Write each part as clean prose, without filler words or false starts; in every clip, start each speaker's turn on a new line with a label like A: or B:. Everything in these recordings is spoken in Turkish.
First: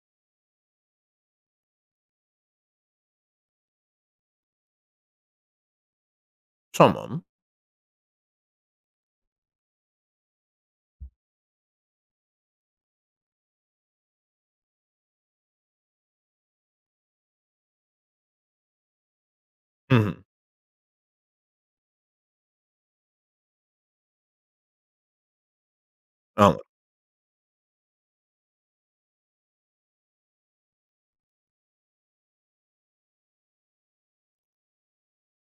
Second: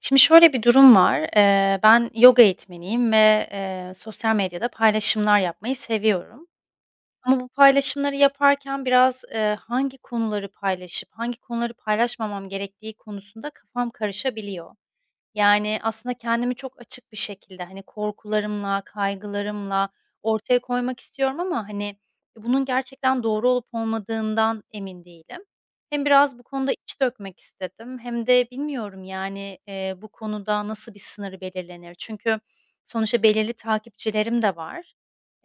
A: Şimdi şöyle bir durum var. Ben yoga eğitmeniyim ve, sosyal medyada paylaşımlar yapmayı seviyorum.
B: Tamam.
A: Ama bu paylaşımları yaparken biraz, hangi konuları paylaşıp hangi konuları paylaşmamam gerektiği konusunda kafam karışabiliyor. Yani, aslında kendimi çok açık bir şekilde, hani, korkularımla, kaygılarımla
B: Hı hı.
A: ortaya koymak istiyorum ama, hani, bunun gerçekten doğru olup olmadığından emin değilim. Hem biraz bu
B: Anladım.
A: konuda iç dökmek istedim hem de bilmiyorum, yani, bu konuda nasıl bir sınır belirlenir? Çünkü sonuçta belirli takipçilerim de var,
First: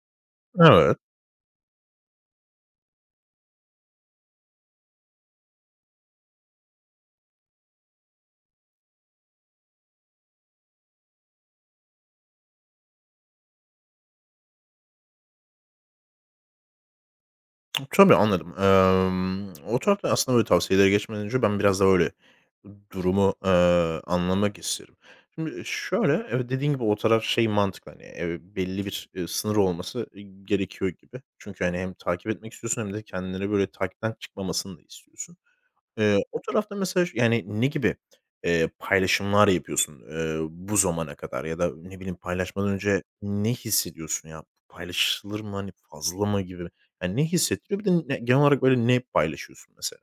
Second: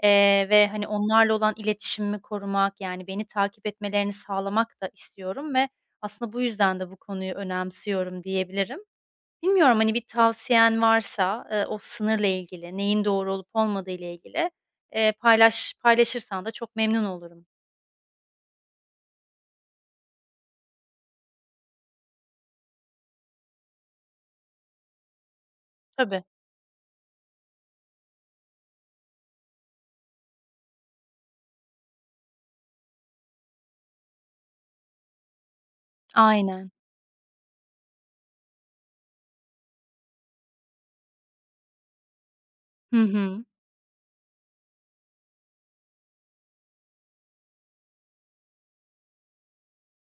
A: ve, hani,
B: Evet.
A: onlarla olan iletişimimi korumak, yani, beni takip etmelerini sağlamak da istiyorum ve aslında bu yüzden de bu konuyu önemsiyorum diyebilirim. Bilmiyorum, hani, bir tavsiyen varsa, o sınırla ilgili, neyin doğru olup olmadığı ile ilgili, paylaşırsan da çok memnun olurum.
B: Tabii, anladım. O tarafta aslında böyle tavsiyelere geçmeden önce ben biraz da böyle durumu, anlamak isterim. Şimdi şöyle,
A: Tabii.
B: evet, dediğin gibi o taraf şey mantıklı, hani, belli bir, sınır olması gerekiyor gibi. Çünkü, hani, hem takip etmek istiyorsun hem de kendini böyle takipten çıkmamasını da istiyorsun. O
A: Aynen.
B: tarafta mesela yani, ne gibi, paylaşımlar yapıyorsun, bu zamana kadar ya da ne bileyim paylaşmadan
A: Hı
B: önce
A: hı.
B: ne hissediyorsun ya? Paylaşılır mı, hani, fazla mı gibi? Yani, ne hissettiriyor? Bir de ne genel olarak böyle ne paylaşıyorsun mesela?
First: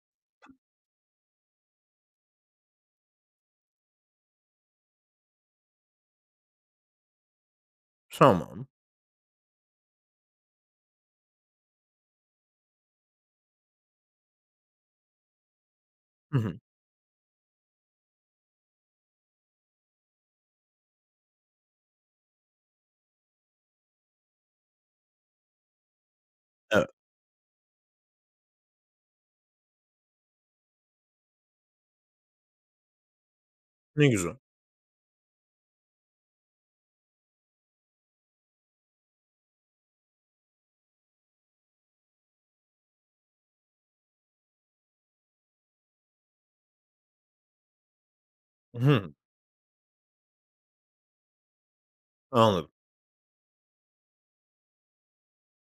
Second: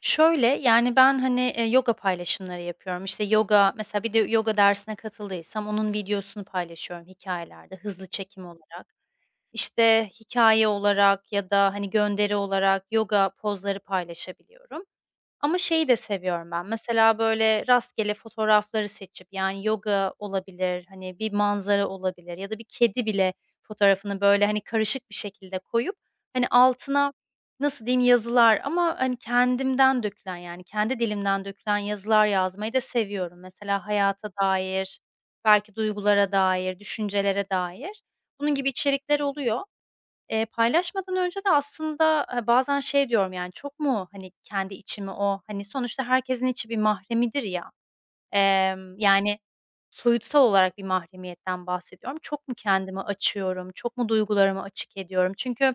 A: Şöyle, yani, ben, hani, yoga paylaşımları yapıyorum. İşte, yoga mesela bir de yoga dersine katıldıysam onun videosunu paylaşıyorum hikayelerde hızlı çekim
B: Tamam.
A: olarak. İşte, hikaye olarak ya da, hani, gönderi olarak yoga pozları paylaşabiliyorum. Ama şeyi de
B: Hı
A: seviyorum
B: hı.
A: ben, mesela, böyle, rastgele fotoğrafları seçip, yani, yoga olabilir, hani, bir manzara olabilir ya da bir kedi bile fotoğrafını, böyle, hani, karışık bir şekilde koyup, hani,
B: Evet.
A: altına, nasıl diyeyim, yazılar ama, hani, kendimden dökülen, yani, kendi dilimden dökülen yazılar yazmayı da seviyorum. Mesela
B: Ne
A: hayata
B: güzel.
A: dair, belki duygulara dair, düşüncelere dair. Bunun gibi içerikler oluyor. Paylaşmadan önce de aslında, bazen şey diyorum, yani, çok mu, hani, kendi içimi o, hani, sonuçta herkesin içi bir mahremidir ya,
B: Hı
A: yani, soyutsal olarak bir mahremiyetten bahsediyorum. Çok mu
B: Anladım.
A: kendimi açıyorum, çok mu duygularımı açık ediyorum? Çünkü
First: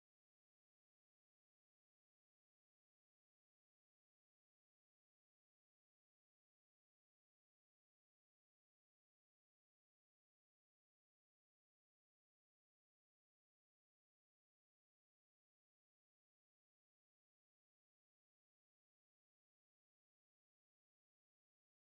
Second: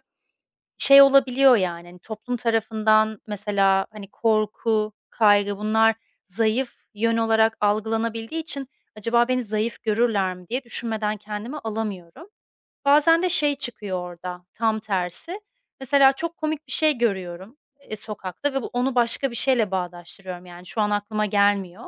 A: şey olabiliyor, yani, hani, toplum tarafından mesela, hani, korku, kaygı bunlar zayıf yön olarak algılanabildiği için acaba beni zayıf görürler mi diye düşünmeden kendimi alamıyorum. Bazen de şey çıkıyor orada, tam tersi. Mesela çok komik bir şey görüyorum, sokakta ve bu onu başka bir şeyle bağdaştırıyorum, yani, şu an aklıma gelmiyor.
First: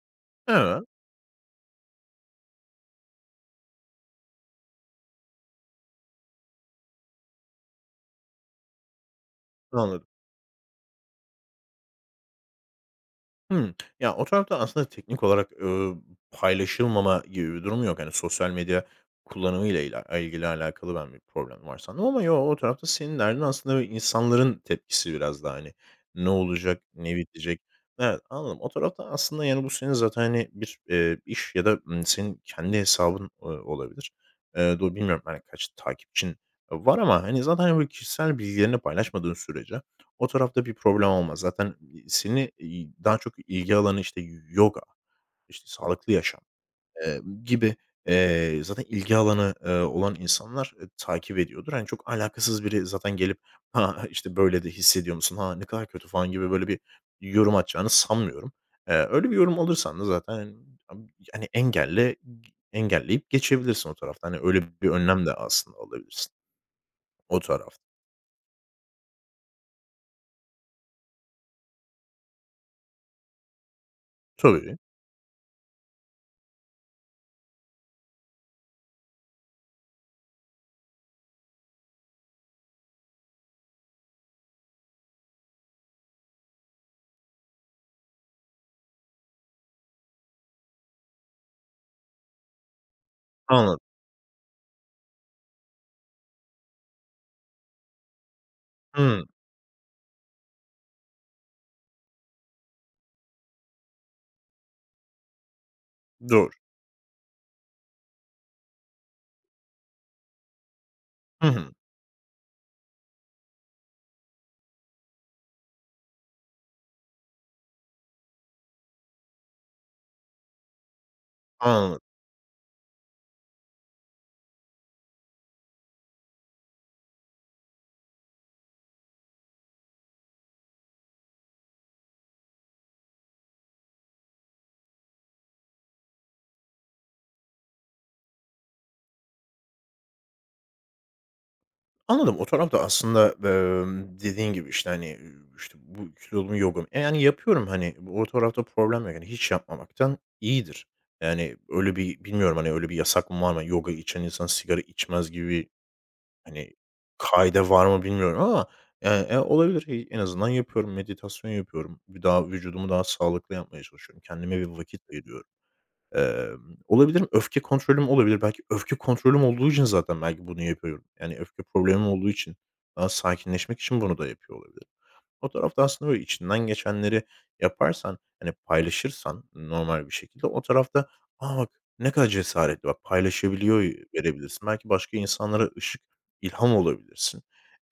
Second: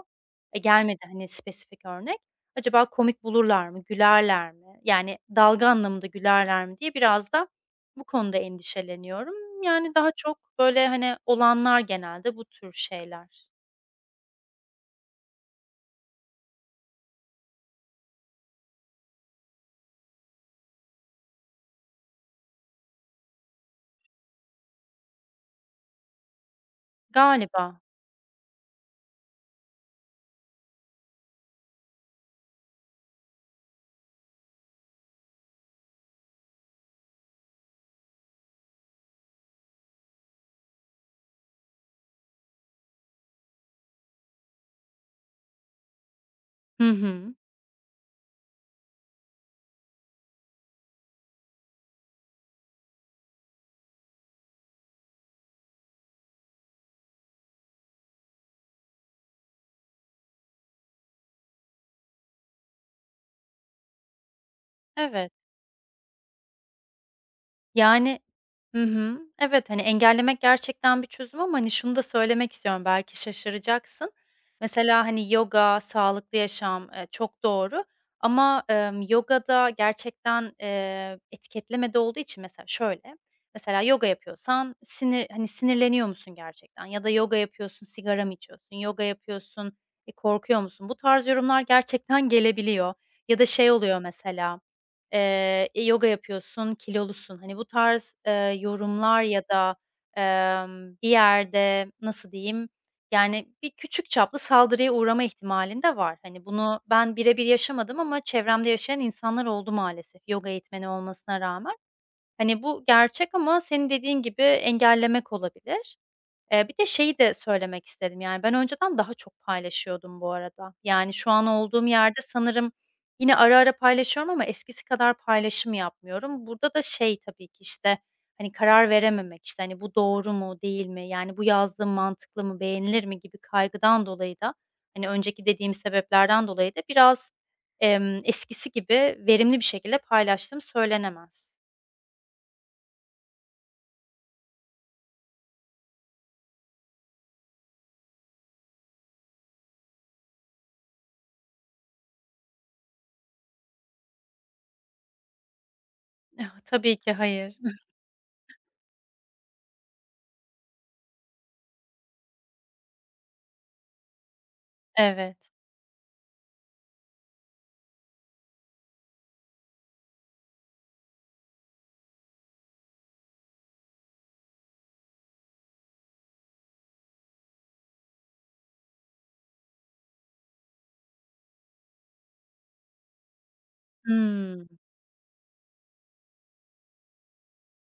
B: Evet.
A: Gelmedi, hani, spesifik örnek. Acaba komik bulurlar mı, gülerler mi? Yani, dalga anlamında gülerler mi diye biraz da bu konuda endişeleniyorum. Yani,
B: Anladım.
A: daha çok, böyle, hani, olanlar genelde bu tür şeyler.
B: Hımm. Ya, o tarafta aslında teknik olarak, paylaşılmama gibi bir durum yok. Hani, sosyal medya kullanımıyla ilgili alakalı ben bir problem var sandım ama yo, o tarafta senin derdin aslında insanların tepkisi biraz daha, hani, ne olacak, ne bitecek?
A: Galiba.
B: Evet, anladım. O tarafta aslında, yani, bu senin zaten, hani, bir, iş ya da, senin kendi hesabın, olabilir. Do bilmiyorum, hani, kaç takipçin var ama, hani, zaten, hani, böyle kişisel bilgilerini paylaşmadığın sürece o tarafta bir problem olmaz. Zaten, seni, daha çok ilgi alanı, işte, yoga, işte, sağlıklı yaşam,
A: Hı hı.
B: gibi, zaten ilgi alanı, olan insanlar, takip ediyordur. Hani, çok alakasız biri zaten gelip, "Ha, işte, böyle de hissediyor musun? Ha, ne kadar kötü." falan gibi böyle bir yorum atacağını sanmıyorum. Öyle bir yorum alırsan da zaten, hani, yani, engelleyip geçebilirsin o tarafta. Hani, öyle bir önlem
A: Evet.
B: de aslında alabilirsin o tarafta.
A: Yani. Hı hı. Evet, hani, engellemek gerçekten bir çözüm ama, hani, şunu da söylemek istiyorum, belki şaşıracaksın.
B: Tabii.
A: Mesela, hani, yoga, sağlıklı yaşam, çok doğru ama, yogada gerçekten, etiketleme olduğu için mesela şöyle, mesela yoga yapıyorsan hani, sinirleniyor musun gerçekten ya da yoga yapıyorsun, sigara mı içiyorsun, yoga yapıyorsun, korkuyor musun? Bu tarz yorumlar gerçekten gelebiliyor ya da şey
B: Anladım.
A: oluyor mesela, yoga yapıyorsun, kilolusun. Hani, bu tarz, yorumlar
B: Hımm.
A: ya da, bir yerde, nasıl diyeyim, yani, bir küçük çaplı saldırıya uğrama ihtimalin de var. Hani,
B: Doğru.
A: bunu ben birebir yaşamadım ama çevremde yaşayan insanlar oldu maalesef yoga eğitmeni olmasına
B: Hı hı.
A: rağmen. Hani, bu gerçek ama senin dediğin gibi engellemek olabilir. Bir de şeyi de söylemek istedim, yani, ben önceden daha çok paylaşıyordum bu arada. Yani, şu an olduğum
B: Anladım.
A: yerde sanırım yine ara ara paylaşıyorum ama eskisi kadar paylaşım yapmıyorum. Burada da şey tabii ki, işte, hani, karar verememek, işte, hani, bu doğru mu, değil mi, yani, bu yazdığım mantıklı mı, beğenilir mi gibi kaygıdan dolayı da, hani, önceki dediğim sebeplerden dolayı da biraz, eskisi gibi verimli bir şekilde paylaştığım söylenemez.
B: Anladım. O tarafta aslında, dediğin gibi, işte, hani, işte, bu kilolu yogum. E, yani, yapıyorum, hani, o tarafta problem yok. Yani, hiç yapmamaktan iyidir. Yani, öyle bir bilmiyorum, hani, öyle bir yasak mı var mı? Yoga içen insan sigara içmez gibi, hani,
A: Tabii ki, hayır.
B: kaide var mı bilmiyorum ama, yani, e, olabilir. Hi en azından yapıyorum, meditasyon yapıyorum. Bir daha vücudumu daha sağlıklı yapmaya çalışıyorum. Kendime bir vakit
A: Evet.
B: ayırıyorum. Emm, olabilir mi? Öfke kontrolüm olabilir. Belki öfke kontrolüm olduğu için zaten belki bunu yapıyorum. Yani öfke problemim olduğu için. Daha sakinleşmek için bunu da yapıyor olabilirim. O tarafta aslında böyle içinden geçenleri yaparsan, hani, paylaşırsan normal bir şekilde o tarafta, "A, bak ne kadar cesaretli, bak paylaşabiliyor" verebilirsin.
A: Hımm,
B: Belki başka insanlara ışık, ilham olabilirsin,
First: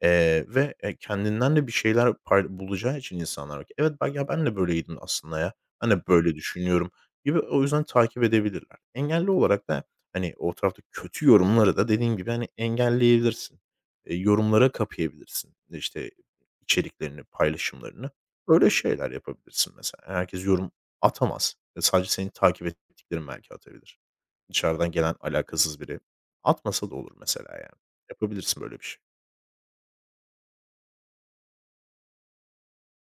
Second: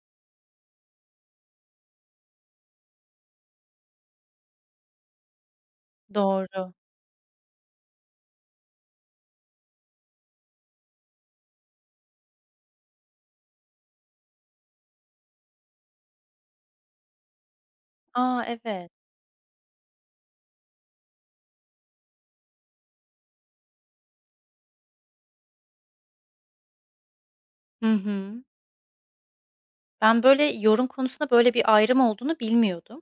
B: ve, kendinden de bir şeyler pay bulacağı için insanlar, belki, "Evet, ben ya ben de böyleydim aslında ya, ben de böyle
A: doğru.
B: düşünüyorum." gibi o yüzden takip edebilirler. Engelli olarak da, hani, o tarafta kötü yorumları da dediğin gibi, hani, engelleyebilirsin, yorumlara kapayabilirsin. İşte içeriklerini, paylaşımlarını.
A: A,
B: Öyle
A: evet.
B: şeyler yapabilirsin mesela. Yani herkes yorum atamaz. E, sadece seni takip ettiklerin belki atabilir. Dışarıdan gelen alakasız biri atmasa da olur mesela yani.
A: Hı hı.
B: Yapabilirsin böyle bir şey.
A: Ben böyle yorum konusunda böyle bir ayrım olduğunu bilmiyordum.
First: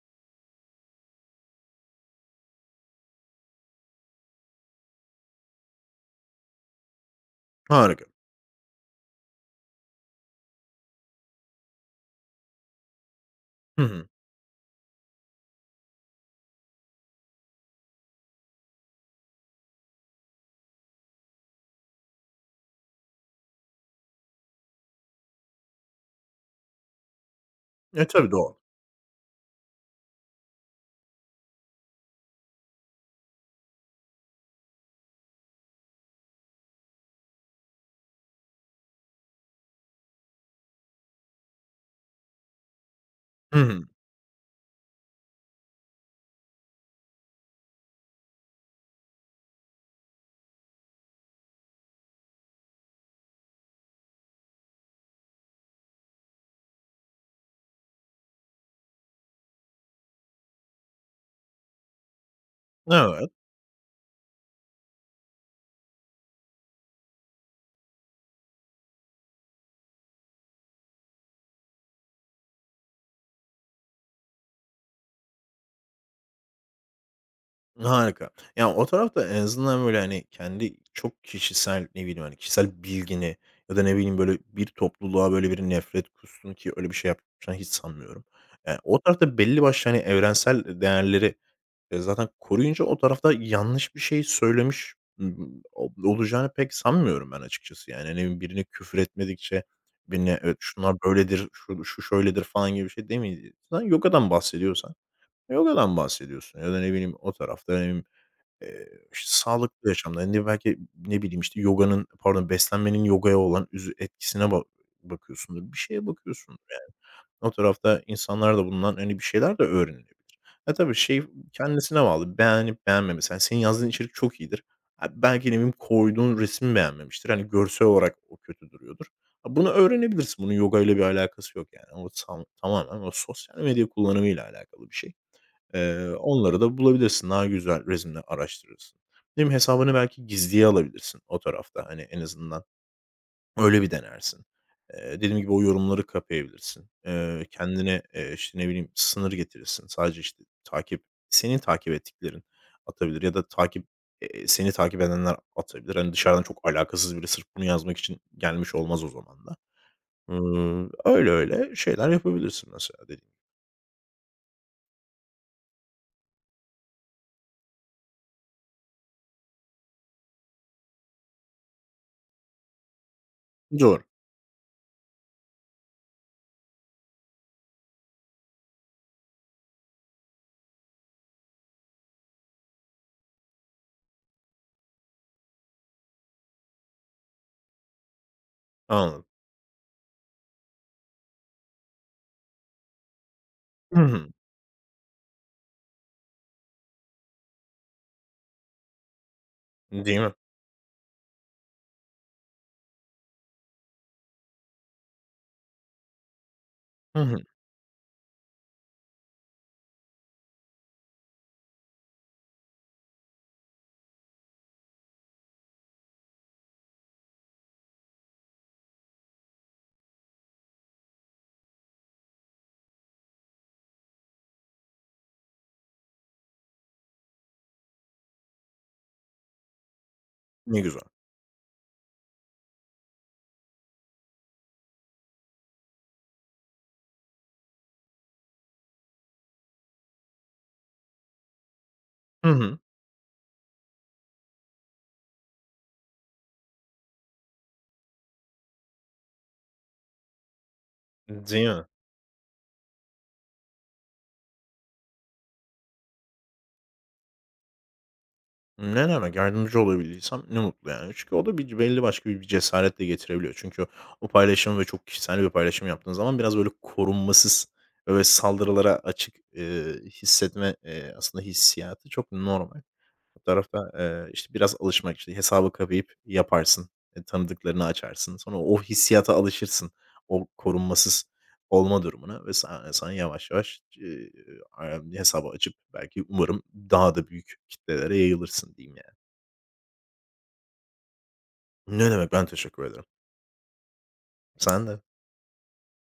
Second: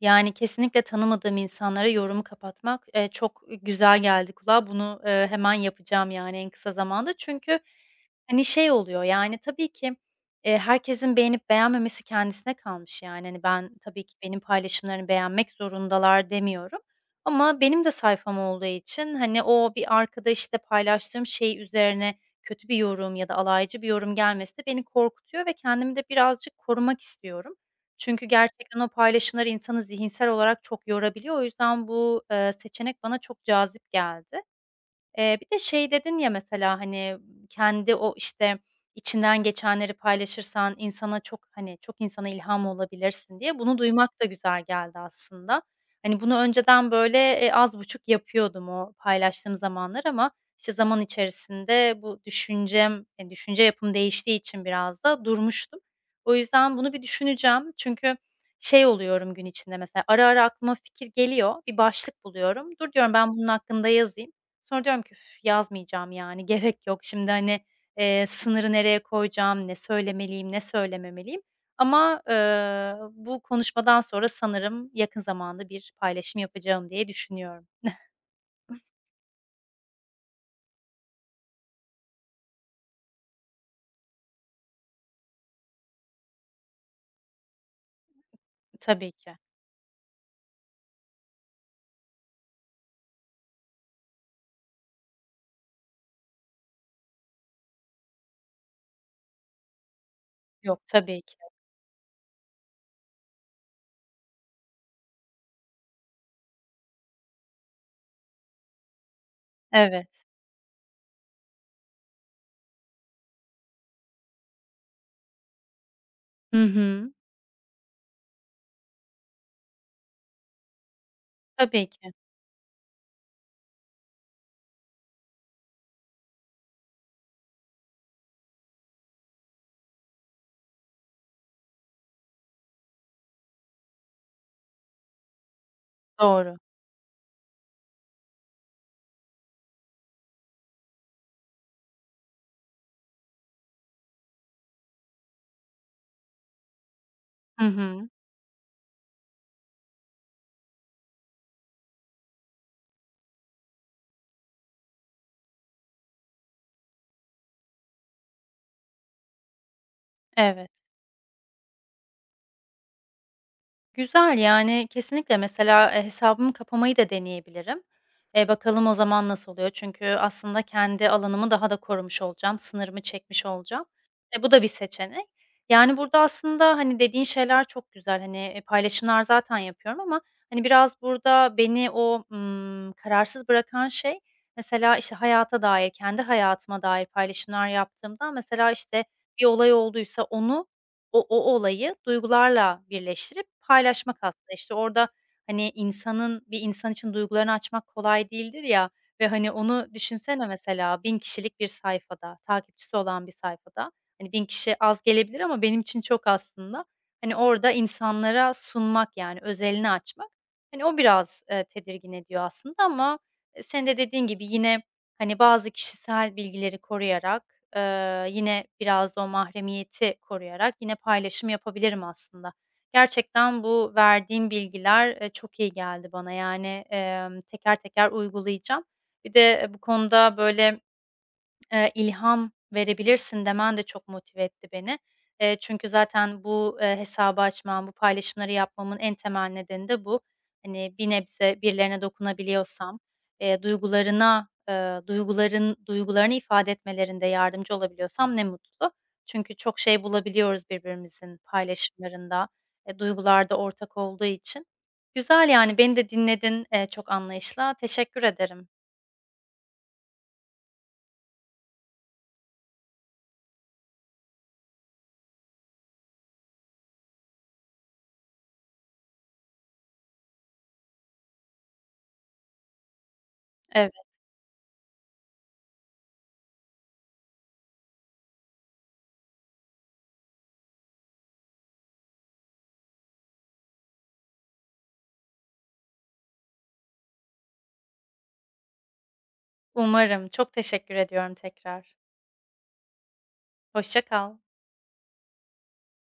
A: Yani, kesinlikle tanımadığım insanlara yorumu kapatmak, çok güzel geldi kulağa. Bunu, hemen yapacağım, yani, en kısa zamanda. Çünkü,
B: Harika.
A: hani, şey oluyor, yani, tabii ki, herkesin beğenip beğenmemesi kendisine kalmış, yani. Hani, ben
B: Hı
A: tabii
B: hı.
A: ki benim paylaşımlarını beğenmek zorundalar demiyorum ama benim de sayfam olduğu için, hani, o bir arkada, işte, paylaştığım şey üzerine kötü bir yorum ya da alaycı bir yorum gelmesi de beni korkutuyor ve kendimi de birazcık korumak istiyorum.
B: E,
A: Çünkü
B: tabii doğal.
A: gerçekten o paylaşımlar insanı zihinsel olarak çok yorabiliyor. O yüzden bu, seçenek bana çok cazip geldi. Bir de şey dedin ya mesela, hani, kendi o, işte, içinden geçenleri paylaşırsan insana çok, hani, çok insana ilham olabilirsin
B: Hı
A: diye. Bunu
B: hı.
A: duymak da güzel geldi aslında. Hani, bunu önceden, böyle, az buçuk yapıyordum o paylaştığım zamanlar ama, işte, zaman içerisinde bu düşüncem, düşünce yapım değiştiği için biraz da durmuştum. O yüzden bunu bir düşüneceğim. Çünkü şey oluyorum gün içinde mesela, ara ara aklıma fikir geliyor, bir başlık buluyorum. Dur diyorum,
B: Evet.
A: ben bunun hakkında yazayım. Sonra diyorum ki "Üf, yazmayacağım yani gerek yok. Şimdi, hani, sınırı nereye koyacağım, ne söylemeliyim, ne söylememeliyim." Ama, bu konuşmadan sonra sanırım yakın zamanda bir paylaşım yapacağım diye düşünüyorum.
B: Harika. Yani o tarafta en azından böyle, hani, kendi çok kişisel, ne bileyim, hani, kişisel bilgini ya da, ne bileyim, böyle bir topluluğa böyle bir nefret kussun ki öyle bir şey yapacağını hiç sanmıyorum. O
A: Tabii ki.
B: tarafta belli başlı, hani, evrensel değerleri eee, zaten koruyunca o tarafta yanlış bir şey söylemiş, o olacağını pek sanmıyorum ben açıkçası. Yani, hani, birine küfür etmedikçe, birine "Evet,
A: Yok,
B: şunlar
A: tabii ki.
B: böyledir, şu şu şöyledir." falan gibi bir şey demedi. Sen yogadan bahsediyorsan yogadan bahsediyorsun ya da ne bileyim o tarafta, ne bileyim, işte, sağlıklı
A: Evet.
B: yaşamda hani, belki ne bileyim, işte, yoganın, pardon, beslenmenin yogaya olan etkisine bakıyorsundur, bir şeye bakıyorsun.
A: Hı hı.
B: O tarafta insanlar da bundan, hani, bir şeyler de öğrenilebilir. E, tabii şey
A: Tabii
B: kendisine
A: ki.
B: bağlı. Beğenip beğenmemesi. Hani, senin yazdığın içerik çok iyidir. Ha, belki ne bileyim koyduğun resmi beğenmemiştir. Hani, görsel olarak o kötü duruyordur. Ha, bunu öğrenebilirsin. Bunun yoga ile bir alakası yok yani. O tam tamamen o sosyal medya kullanımıyla alakalı bir şey.
A: Doğru.
B: Onları da bulabilirsin. Daha güzel resimler araştırırsın. Ne bileyim hesabını belki gizliye alabilirsin o tarafta. Hani, en azından öyle bir denersin. Dediğim gibi o yorumları kapayabilirsin.
A: Hı
B: Kendine,
A: hı.
B: işte, ne bileyim, sınır getirirsin. Sadece, işte, senin takip ettiklerin atabilir ya da takip, seni takip edenler atabilir. Hani, dışarıdan çok alakasız biri sırf bunu yazmak için gelmiş olmaz o zaman da.
A: Evet.
B: Öyle öyle şeyler yapabilirsin mesela dediğim
A: Güzel, yani, kesinlikle mesela, hesabımı kapamayı da deneyebilirim. Bakalım o zaman nasıl oluyor? Çünkü aslında kendi alanımı daha da korumuş olacağım, sınırımı çekmiş
B: gibi.
A: olacağım.
B: Doğru.
A: E, bu da bir seçenek. Yani, burada aslında, hani, dediğin şeyler çok güzel. Hani, paylaşımlar zaten yapıyorum ama, hani, biraz burada beni o, kararsız bırakan şey mesela, işte, hayata dair, kendi hayatıma dair paylaşımlar yaptığımda mesela, işte,
B: Anladım.
A: bir olay olduysa onu o olayı duygularla birleştirip
B: Hı
A: paylaşmak
B: hı.
A: aslında. İşte, orada, hani, insanın bir insan için duygularını açmak kolay değildir ya ve, hani, onu
B: Değil mi?
A: düşünsene mesela 1000 kişilik bir sayfada, takipçisi olan bir sayfada. Hani, 1000 kişi az gelebilir ama benim için çok aslında.
B: Hı hı.
A: Hani, orada insanlara sunmak, yani, özelini açmak, hani, o biraz, tedirgin ediyor aslında ama, senin de dediğin gibi yine hani, bazı kişisel bilgileri koruyarak, yine biraz da o mahremiyeti koruyarak yine paylaşım yapabilirim aslında. Gerçekten bu verdiğin bilgiler, çok iyi geldi bana. Yani, teker teker uygulayacağım. Bir de, bu konuda,
B: Ne
A: böyle,
B: güzel.
A: "İlham verebilirsin." demen de çok motive etti beni. Çünkü zaten bu, hesabı açmam, bu paylaşımları yapmamın en temel nedeni de bu. Hani, bir nebze birilerine
B: Hı hı.
A: dokunabiliyorsam, duygularına, duygularını ifade etmelerinde yardımcı olabiliyorsam ne mutlu. Çünkü çok şey bulabiliyoruz birbirimizin
B: Değil mi?
A: paylaşımlarında, duygular ortak olduğu için. Güzel, yani, beni de dinledin, çok anlayışla. Teşekkür ederim.
B: Ne demek, yardımcı olabilirsem ne mutlu yani. Çünkü o da bir belli başka bir cesaret de getirebiliyor. Çünkü o paylaşım ve çok kişisel bir paylaşım yaptığın zaman biraz böyle korunmasız ve saldırılara açık, hissetme, aslında hissiyatı çok normal. Fotoğrafa,
A: Evet,
B: işte, biraz alışmak, işte, hesabı kapayıp yaparsın, e, tanıdıklarını açarsın. Sonra o hissiyata alışırsın. O korunmasız olma durumuna ve sen yavaş yavaş, hesabı açıp belki umarım daha da büyük kitlelere yayılırsın diyeyim yani.
A: umarım. Çok teşekkür ediyorum tekrar.
B: Ne demek, ben teşekkür ederim.
A: Hoşça kal.
B: Sen de.